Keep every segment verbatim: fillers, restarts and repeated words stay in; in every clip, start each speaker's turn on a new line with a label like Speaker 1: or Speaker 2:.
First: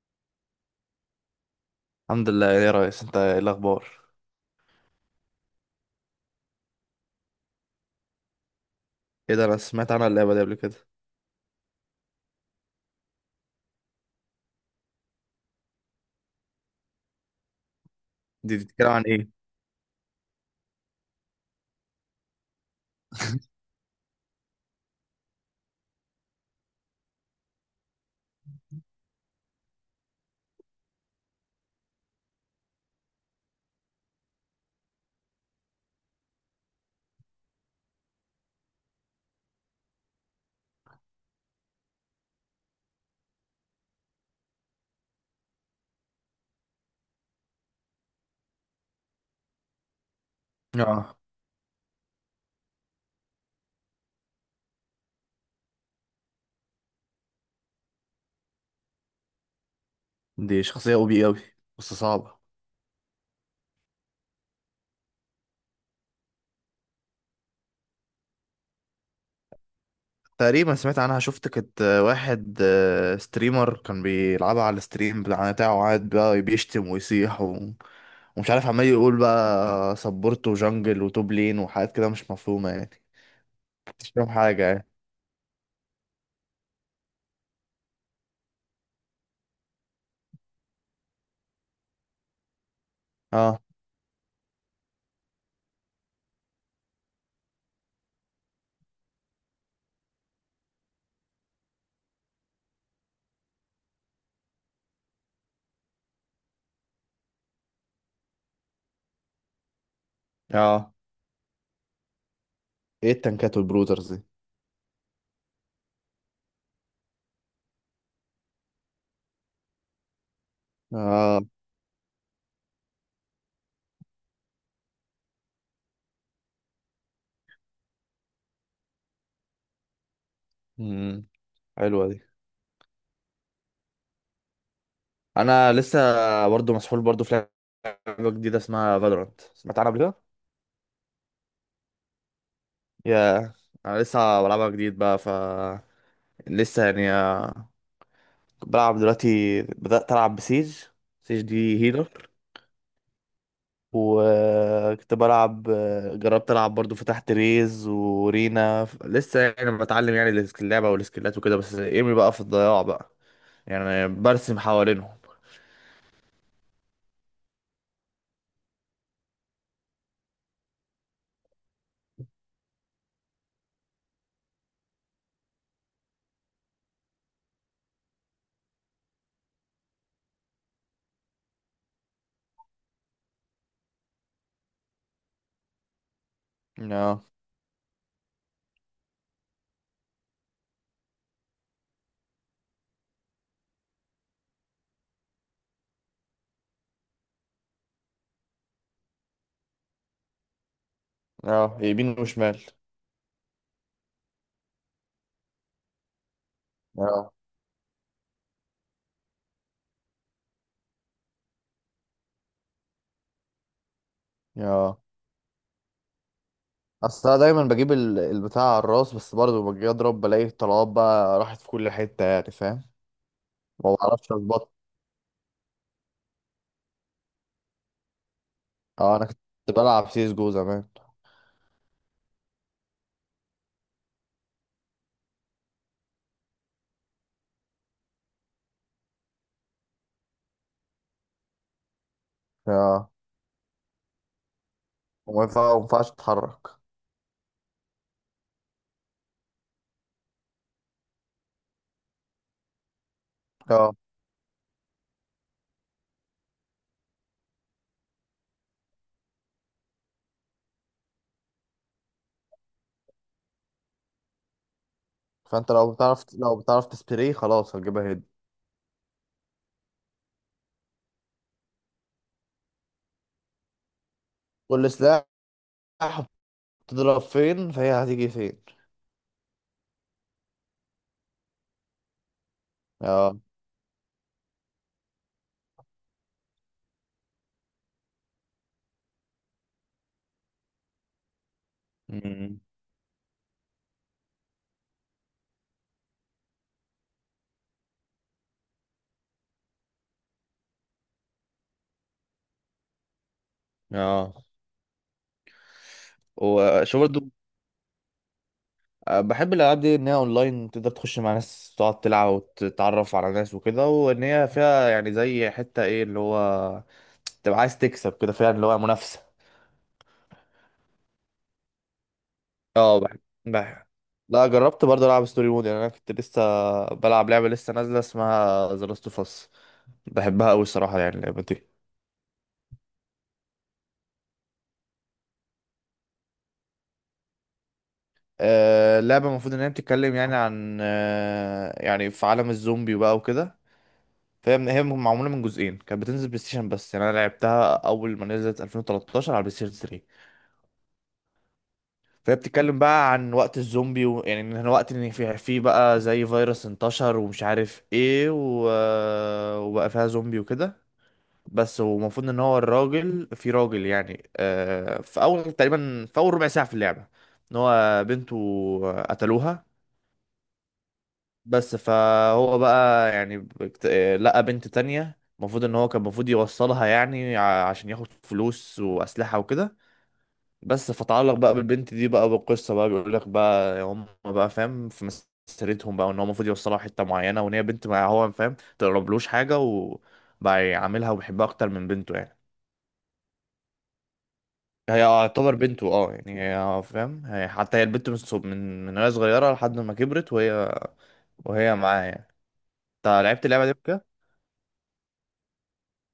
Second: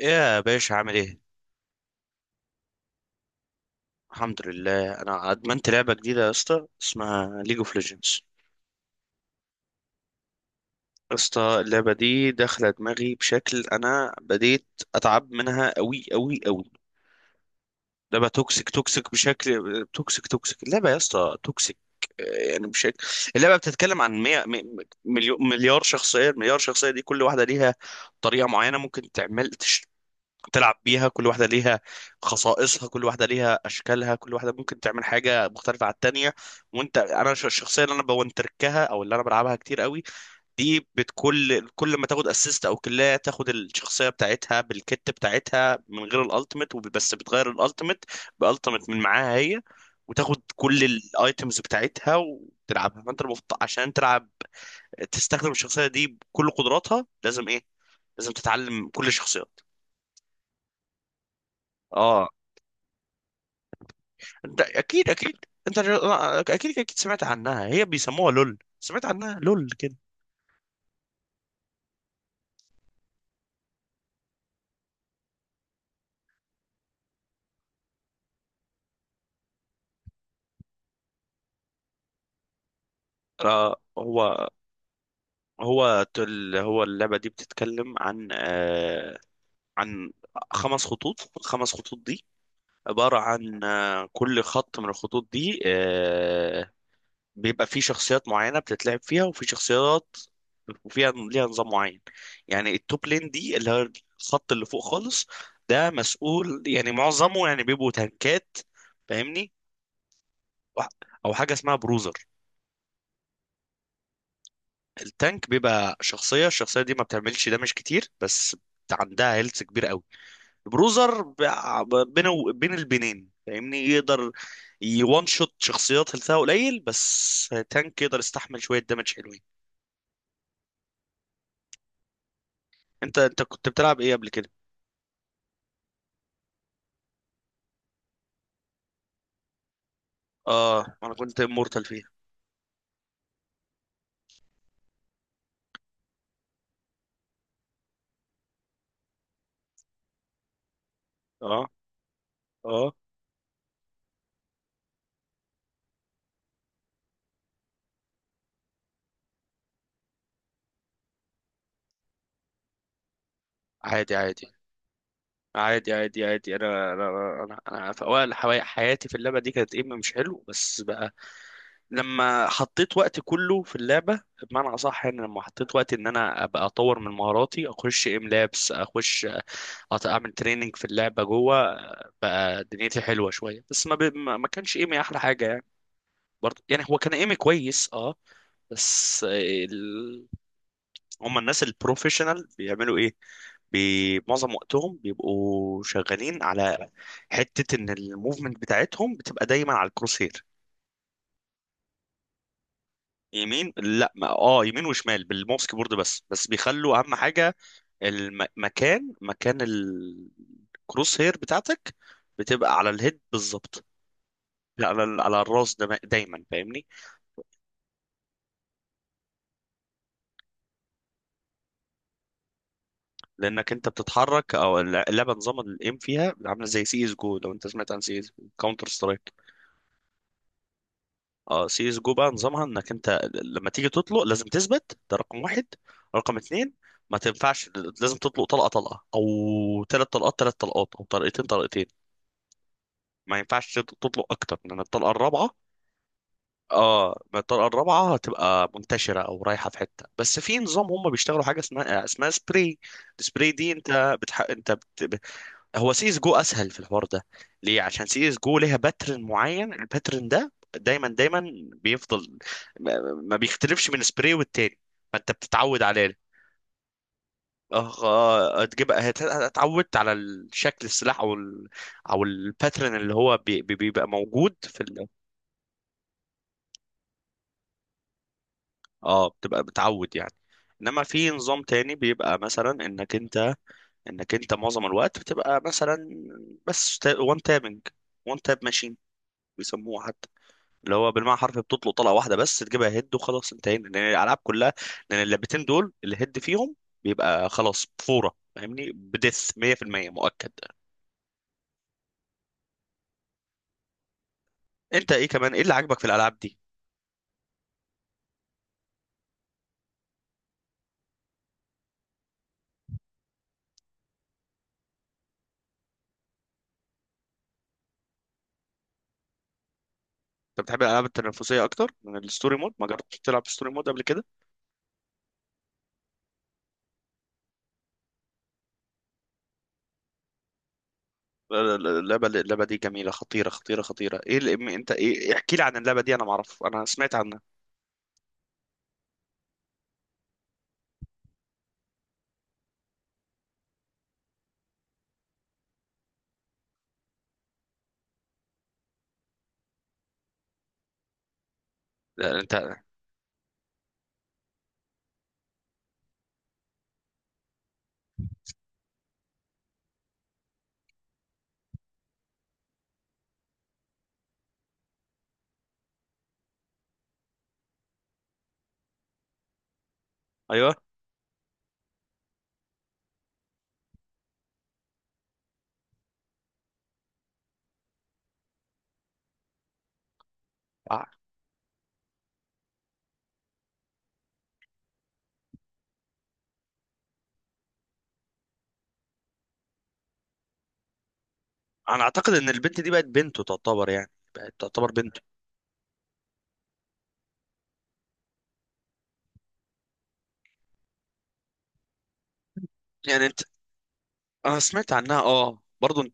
Speaker 1: يا باشا، عامل ايه؟
Speaker 2: الحمد لله يا ريس، انت ايه الاخبار؟
Speaker 1: الحمد لله. انا ادمنت لعبه جديده يا اسطى، اسمها ليج اوف ليجندز.
Speaker 2: ايه ده، انا سمعت عنها اللعبه دي قبل كده.
Speaker 1: يا اسطى اللعبه دي داخله دماغي بشكل، انا بديت اتعب منها قوي قوي قوي. لعبه
Speaker 2: دي
Speaker 1: توكسيك،
Speaker 2: بتتكلم عن
Speaker 1: توكسيك
Speaker 2: ايه؟
Speaker 1: بشكل، توكسيك توكسيك اللعبه يا اسطى، توكسيك. آه، يعني بشكل اللعبه بتتكلم عن مية مليون مليار شخصيه. المليار شخصيه دي كل واحده ليها طريقه معينه ممكن تعمل، تلعب بيها. كل واحدة ليها خصائصها، كل واحدة ليها أشكالها، كل واحدة ممكن تعمل حاجة مختلفة عن التانية. وأنت، أنا ش- الشخصية اللي أنا بونتركها أو اللي أنا بلعبها كتير قوي دي، بتكل كل ما تاخد اسيست أو كلاية، تاخد الشخصية بتاعتها بالكت بتاعتها من غير الألتيميت، وبس بتغير الألتيميت بألتيميت من معاها هي، وتاخد كل
Speaker 2: اه،
Speaker 1: الايتمز بتاعتها وتلعبها. فانت المفروض عشان تلعب تستخدم الشخصيه دي بكل قدراتها لازم ايه؟ لازم تتعلم كل الشخصيات.
Speaker 2: دي شخصيه او بي اوي بس
Speaker 1: اه،
Speaker 2: صعبه.
Speaker 1: ده اكيد اكيد. انت ج- اكيد اكيد سمعت عنها، هي بيسموها لول، سمعت عنها لول كده.
Speaker 2: تقريبا سمعت عنها، شفت كانت واحد آه، ستريمر كان بيلعبها على الستريم بتاع- بتاعه، وقعد بقى بيشتم ويصيح و... ومش عارف، عمال يقول بقى سبورت وجنجل وتوب لين وحاجات كده مش مفهومه يعني.
Speaker 1: آه.
Speaker 2: مش فاهم
Speaker 1: هو
Speaker 2: حاجه يعني.
Speaker 1: هو تل هو اللعبة دي بتتكلم عن آه عن خمس خطوط. الخمس خطوط دي عبارة
Speaker 2: اه.
Speaker 1: عن آه كل خط من الخطوط دي آه بيبقى فيه شخصيات معينة بتتلعب فيها، وفي شخصيات وفيها ليها نظام معين. يعني التوب لين دي اللي هو الخط اللي فوق خالص، ده مسؤول، يعني معظمه يعني بيبقوا تانكات، فاهمني،
Speaker 2: اه.
Speaker 1: او حاجه اسمها بروزر.
Speaker 2: ايه التنكات والبروترز دي؟
Speaker 1: التانك بيبقى شخصيه، الشخصيه دي ما بتعملش دامج كتير، بس عندها هيلث كبير قوي. البروزر
Speaker 2: اه.
Speaker 1: بقى بين بين البنين فاهمني، يقدر يوان شوت شخصيات هيلثها قليل، بس تانك يقدر يستحمل شويه دامج حلوين.
Speaker 2: امم، حلوه دي.
Speaker 1: انت انت كنت بتلعب ايه قبل كده؟
Speaker 2: انا لسه برضو مسحول، برضو في لعبة جديدة اسمها فالورانت، سمعت عنها قبل كده؟
Speaker 1: اه، انا كنت مورتال فيها.
Speaker 2: يا، أنا لسه بلعبها جديد بقى، ف لسه يعني آه، بلعب دلوقتي، بدأت ألعب بسيج. سيج
Speaker 1: اه،
Speaker 2: دي هيلر.
Speaker 1: اه.
Speaker 2: وكنت بلعب، آه، جربت ألعب برضو، فتحت ريز ورينا ف- لسه يعني بتعلم يعني السك- اللعبة والسكيلات وكده، بس ايمي بقى في الضياع بقى. يعني
Speaker 1: عادي عادي،
Speaker 2: برسم حوالينهم.
Speaker 1: عادي عادي عادي. انا انا انا, أنا في اوائل حوا- حياتي في اللعبه دي كانت ايم مش حلو، بس بقى لما حطيت وقت كله في اللعبه، بمعنى اصح يعني لما حطيت وقت ان انا ابقى اطور من مهاراتي، اخش ام لابس اخش أط- اعمل تريننج في اللعبه جوه، بقى دنيتي حلوه شويه. بس ما ب... ما ما كانش ايمي احلى حاجه يعني، برضه يعني هو كان
Speaker 2: اه.
Speaker 1: ايمي كويس. اه. بس هم الناس البروفيشنال بيعملوا ايه؟ بي- معظم وقتهم بيبقوا شغالين على حتة ان الموفمنت بتاعتهم بتبقى دايما على الكروسير.
Speaker 2: اه، يمين وشمال.
Speaker 1: يمين، لا، ما اه، يمين وشمال بالماوس كيبورد، بس بس بيخلوا اهم
Speaker 2: اه.
Speaker 1: حاجة المكان، مكان الكروس هير بتاعتك، بتبقى على الهيد بالظبط،
Speaker 2: اه،
Speaker 1: على ال- على الراس ده دايما، فاهمني.
Speaker 2: اصل انا دايما بجيب ال- البتاع على الراس، بس برضه لما باجي اضرب بلاقي الطلبات بقى راحت في كل حته يعني، فاهم.
Speaker 1: لانك انت
Speaker 2: ما بعرفش
Speaker 1: بتتحرك،
Speaker 2: اظبط.
Speaker 1: او اللعبه نظام الايم فيها عامله زي سي اس جو. لو انت سمعت عن سي اس، كاونتر
Speaker 2: اه، انا
Speaker 1: سترايك.
Speaker 2: كنت بلعب سيس جو زمان.
Speaker 1: اه، سي اس جو بقى نظامها انك انت ل- لما تيجي تطلق لازم تثبت، ده رقم واحد. رقم اتنين، ما تنفعش، لازم تطلق طلقه طلقه، او ثلاث طلقات ثلاث طلقات، او طلقتين طلقتين.
Speaker 2: اه.
Speaker 1: ما ينفعش تط- تطلق اكتر، لان الطلقه
Speaker 2: وما
Speaker 1: الرابعه،
Speaker 2: ينفع- ما ينفعش تتحرك.
Speaker 1: اه، ما الطلقه الرابعه هتبقى منتشره او رايحه في حته. بس في نظام هم بيشتغلوا حاجه اسمها اسمها سبراي. السبراي دي
Speaker 2: اه،
Speaker 1: انت بتح... انت بت... هو سي اس جو اسهل في الحوار ده. ليه؟ عشان سي اس جو ليها باترن معين، الباترن ده دايما دايما بيفضل ما ما بيختلفش من سبراي والتاني، فانت
Speaker 2: فانت
Speaker 1: بتتعود
Speaker 2: لو بتعرف
Speaker 1: عليه.
Speaker 2: لو بتعرف تسبري خلاص
Speaker 1: اه.
Speaker 2: هتجيبها هيد.
Speaker 1: آه، هتجيب هت- اتعودت على الشكل السلاح او ال... او الباترن اللي هو بي... بي- بيبقى موجود في
Speaker 2: كل
Speaker 1: ال...
Speaker 2: سلاح بتضرب فين فهي هتيجي فين.
Speaker 1: اه، بتبقى بتعود يعني. انما في نظام تاني بيبقى مثلا انك
Speaker 2: اه.
Speaker 1: انت، انك انت معظم الوقت بتبقى مثلا بس وان تابنج، وان تاب ماشين بيسموها، اللي هو بالمعنى حرفي بتطلق طلقه واحده بس
Speaker 2: امم.
Speaker 1: تجيبها هيد وخلاص، انتهينا، لان الالعاب كلها، لان اللعبتين دول الهيد فيهم بيبقى خلاص فوره، فاهمني، بدث مية في المية مؤكد.
Speaker 2: اه.
Speaker 1: انت ايه كمان، ايه اللي عاجبك في الالعاب دي؟
Speaker 2: وشو برضه. بحب الالعاب دي ان هي اونلاين، تقدر تخش مع ناس تقعد تلعب وتتعرف على ناس وكده، وان هي فيها يعني زي حته ايه اللي هو، تبقى عايز تكسب كده فعلا، اللي هو منافسه.
Speaker 1: انت بتحب الالعاب التنافسيه اكتر من الستوري مود؟ ما
Speaker 2: اه،
Speaker 1: جربتش
Speaker 2: بحب.
Speaker 1: تلعب في ستوري
Speaker 2: بحب.
Speaker 1: مود قبل كده؟
Speaker 2: لا، جربت برضه العب ستوري مود يعني. انا كنت لسه بلعب لعبه لسه نازله اسمها ذا لاست اوف اس. بحبها قوي الصراحه، يعني اللعبه دي
Speaker 1: اللعبه اللعبه دي جميله، خطيره خطيره خطيره. ايه اللي انت، ايه، احكي لي عن اللعبه دي، انا ما اعرف، انا سمعت عنها.
Speaker 2: آه، اللعبه المفروض ان هي بتتكلم يعني عن آه، يعني في عالم الزومبي وبقى وكده. فهي من- هي معموله من جزئين، كانت بتنزل بلاي ستيشن بس، يعني انا لعبتها اول ما نزلت الفين وتلتاشر على بلاي ستيشن. فهي
Speaker 1: لا، انت.
Speaker 2: بتتكلم بقى عن وقت الزومبي و... يعني ان احنا وقت ان في في بقى زي فيروس انتشر ومش عارف ايه و... وبقى فيها زومبي وكده. بس، ومفروض ان هو الراجل، في راجل يعني، آه، في اول تقريبا، في اول ربع ساعة في اللعبة، ان هو بنته قتلوها.
Speaker 1: ايوه.
Speaker 2: بس فهو بقى يعني بكت... آه، لقى بنت تانية، المفروض ان هو كان المفروض يوصلها يعني ع- عشان ياخد فلوس واسلحة وكده بس.
Speaker 1: آه.
Speaker 2: فتعلق بقى بالبنت دي بقى بالقصه بقى، بيقول لك بقى هم بقى، فاهم، في مسيرتهم بقى، ان هو المفروض يوصلها حته معينه، وان هي بنت ما هو فاهم، تقربلوش حاجه، وبقى يعاملها وبيحبها اكتر من
Speaker 1: انا
Speaker 2: بنته
Speaker 1: اعتقد
Speaker 2: يعني.
Speaker 1: ان البنت دي بقت بنته تعتبر، يعني بقت تعتبر
Speaker 2: هي
Speaker 1: بنته.
Speaker 2: يعتبر بنته اه، يعني هي فاهم، هي حتى هي البنت من صغ- من من وهي صغيره لحد ما كبرت وهي وهي معاه يعني. انت
Speaker 1: يعني انت،
Speaker 2: لعبت اللعبه دي بكده؟
Speaker 1: انا سمعت عنها اه برضه.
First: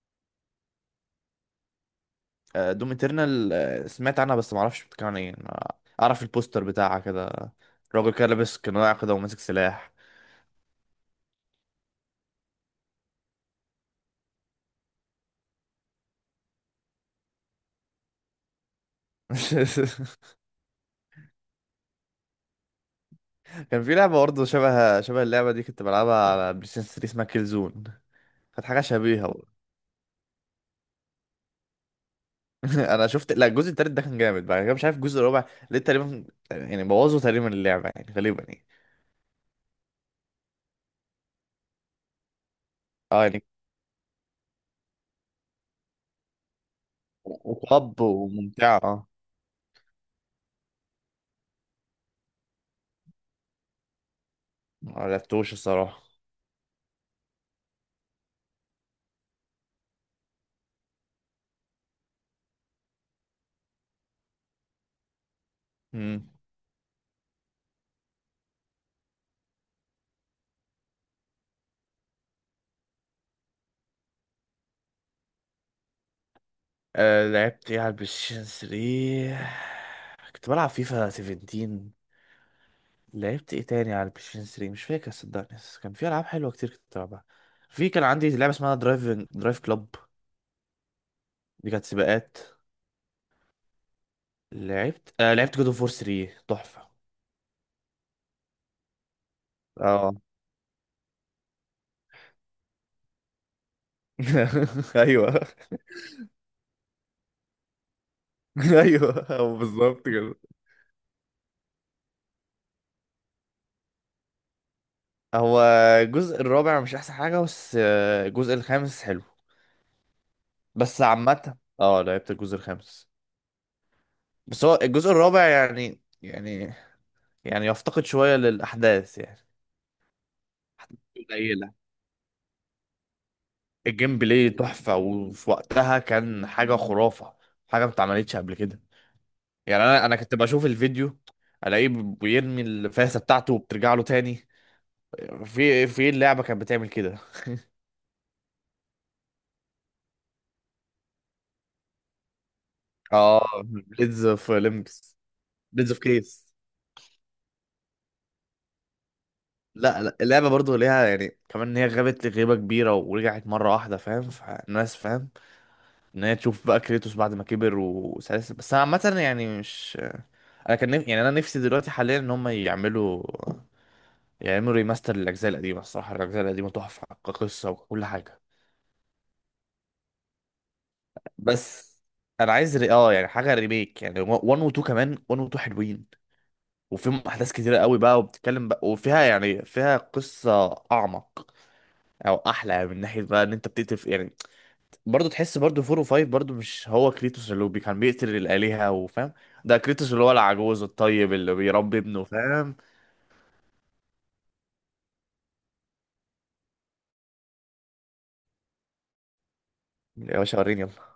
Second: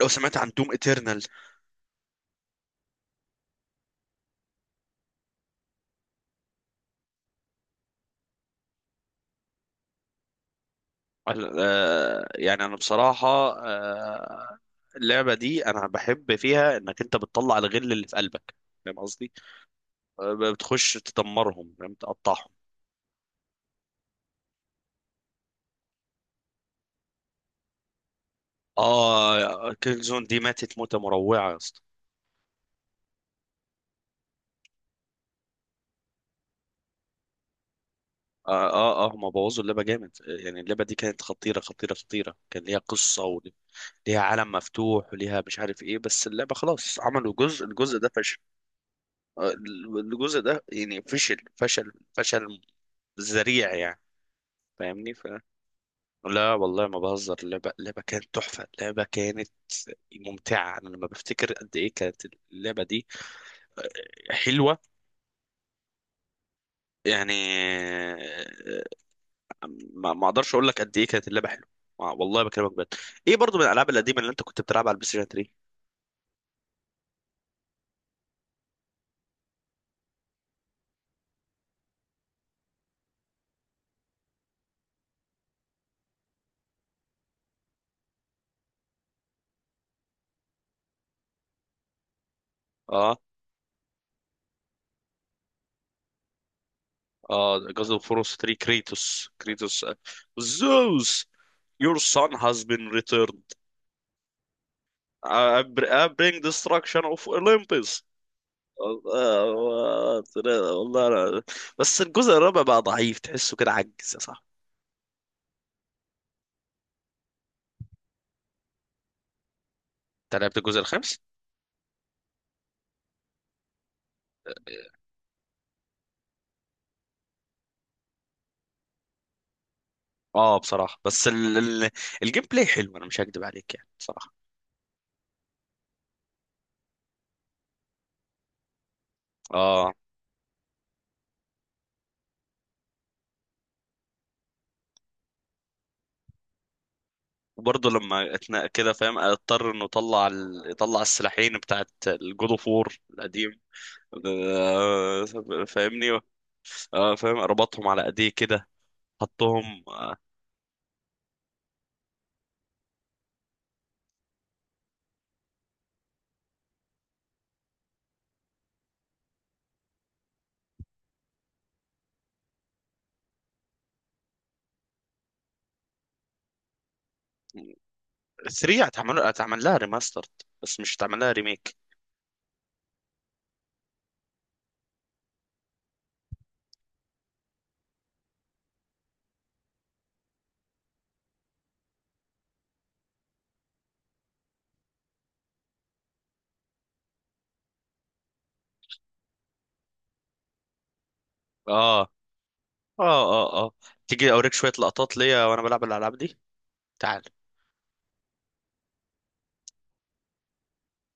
Speaker 1: لو سمعت عن دوم اترنال.
Speaker 2: آه، دوم اترنال آه، سمعت عنها بس ما اعرفش بتتكلم عن ايه. أنا اعرف البوستر بتاعها كده، راجل كده لابس قناع كده وماسك سلاح.
Speaker 1: يعني انا بصراحة، آه، اللعبة دي انا بحب فيها انك انت بتطلع الغل اللي في قلبك، فاهم قصدي؟ آه، بتخش تدمرهم، فاهم، تقطعهم.
Speaker 2: كان في لعبة برضه شبه شبه اللعبة دي كنت بلعبها على بلاي ستيشن تلاتة، اسمها كيل زون. كانت حاجة شبيهة برضه.
Speaker 1: اه، كيل زون دي ماتت موتة مروعة يا اسطى.
Speaker 2: انا شفت، لا الجزء التالت ده كان جامد، بعد كده مش عارف الجزء الرابع ليه تقريبا، يعني بوظوا تقريبا اللعبة يعني غالبا يعني.
Speaker 1: اه اه. آه، هما بوظوا اللعبة جامد. آه، يعني اللعبة دي كانت خطيرة خطيرة خطيرة، كان ليها
Speaker 2: اه
Speaker 1: قصة
Speaker 2: يعني
Speaker 1: وليها عالم مفتوح وليها مش عارف ايه، بس اللعبة خلاص، عملوا جزء الجزء
Speaker 2: طب،
Speaker 1: ده فشل.
Speaker 2: وممتعة اه.
Speaker 1: آه، الجزء ده يعني فشل فشل فشل ذريع يعني،
Speaker 2: ما
Speaker 1: فاهمني ف.
Speaker 2: لعبتوش الصراحة.
Speaker 1: لا والله ما بهزر، اللعبة اللعبة كانت تحفة، اللعبة كانت ممتعة. أنا لما بفتكر قد إيه كانت اللعبة دي حلوة،
Speaker 2: مم.
Speaker 1: يعني، آه، ما ما أقدرش أقول لك قد إيه كانت اللعبة حلوة. آه، والله بكلمك بجد. إيه برضو من الألعاب القديمة اللي أنت كنت بتلعبها على البلاي ستيشن تلاتة؟
Speaker 2: آه، لعبت ايه على البلاي ستيشن تلاتة؟ كنت بلعب فيفا سبعتاشر. لعبت ايه تاني على البلاي ستيشن تلاتة مش فاكر صدقني، بس كان في العاب حلوه كتير كنت بلعبها. في كان عندي لعبه اسمها درايفنج درايف كلوب، دي كانت سباقات.
Speaker 1: آه.
Speaker 2: لعبت آه، لعبت جود اوف وور تلاتة تحفة.
Speaker 1: آه، جاز أوف وور تلاتة، كريتوس، كريتوس. آه،
Speaker 2: اه.
Speaker 1: زوس. Your son has been returned.
Speaker 2: ايوه.
Speaker 1: I br- I bring destruction of Olympus.
Speaker 2: ايوه،
Speaker 1: والله
Speaker 2: هو بالظبط
Speaker 1: هو.
Speaker 2: كده.
Speaker 1: والله أنا. بس الجزء الرابع بقى ضعيف، تحسه كده عجز يا صاحبي.
Speaker 2: هو الجزء الرابع مش احسن حاجة، بس آه، الجزء الخامس حلو.
Speaker 1: انت لعبت الجزء
Speaker 2: بس
Speaker 1: الخامس؟
Speaker 2: عامة، اه لعبت الجزء الخامس، بس هو الجزء الرابع يعني يعني يعني يفتقد شوية للأحداث يعني،
Speaker 1: اه
Speaker 2: أحداث
Speaker 1: بصراحة بس ال...
Speaker 2: قليلة.
Speaker 1: ال... الجيم بلاي حلو، انا مش هكدب عليك يعني
Speaker 2: الجيم
Speaker 1: بصراحة.
Speaker 2: بلاي تحفة وفي وقتها كان حاجة خرافة، حاجة ما اتعملتش قبل كده. يعني
Speaker 1: اه.
Speaker 2: أنا أنا كنت بشوف الفيديو ألاقيه بيرمي الفاسة بتاعته وبترجع له تاني. في في اللعبه كانت بتعمل كده.
Speaker 1: وبرضه لما اتنا كده فاهم، اضطر انه يطلع ال... يطلع السلاحين بتاعت الجود اوف وور القديم.
Speaker 2: اه، بليدز اوف ليمبس،
Speaker 1: آه،
Speaker 2: بليدز اوف
Speaker 1: فاهمني.
Speaker 2: كيس.
Speaker 1: اه فاهم، ربطهم على ايديه كده، حطهم.
Speaker 2: لا
Speaker 1: آه،
Speaker 2: لا، اللعبه برضو ليها يعني كمان ان هي غابت لغيبه كبيره ورجعت مره واحده، فاهم، فالناس فاهم ان هي تشوف بقى كريتوس بعد ما كبر وسلاسل، بس انا عامه يعني مش، انا كان نف... يعني انا نفسي دلوقتي حاليا ان هم يعملوا، يعملوا ريماستر للاجزاء القديمه الصراحه، الاجزاء القديمه تحفه كقصه وكل حاجه.
Speaker 1: تلاتة هتعمل هتعمل لها ريماستر، بس مش هتعمل لها ريميك.
Speaker 2: بس انا عايز ري... اه يعني حاجه ريميك، يعني واحد و اتنين، كمان واحد و اتنين حلوين وفيهم احداث كتيره قوي بقى، وبتتكلم بقى وفيها يعني فيها قصه اعمق او احلى يعني. من ناحيه بقى ان انت بتقتل في- يعني برضه تحس برضه فور وفايف، برضه مش هو كريتوس اللي هو بي- كان بيقتل الالهه وفاهم. ده كريتوس اللي هو العجوز الطيب اللي بيربي
Speaker 1: اه اه
Speaker 2: ابنه، فاهم.
Speaker 1: اه اه. تيجي اوريك شوية لقطات ليا وانا بلعب الالعاب دي. تعال.
Speaker 2: يا باشا وريني يلا.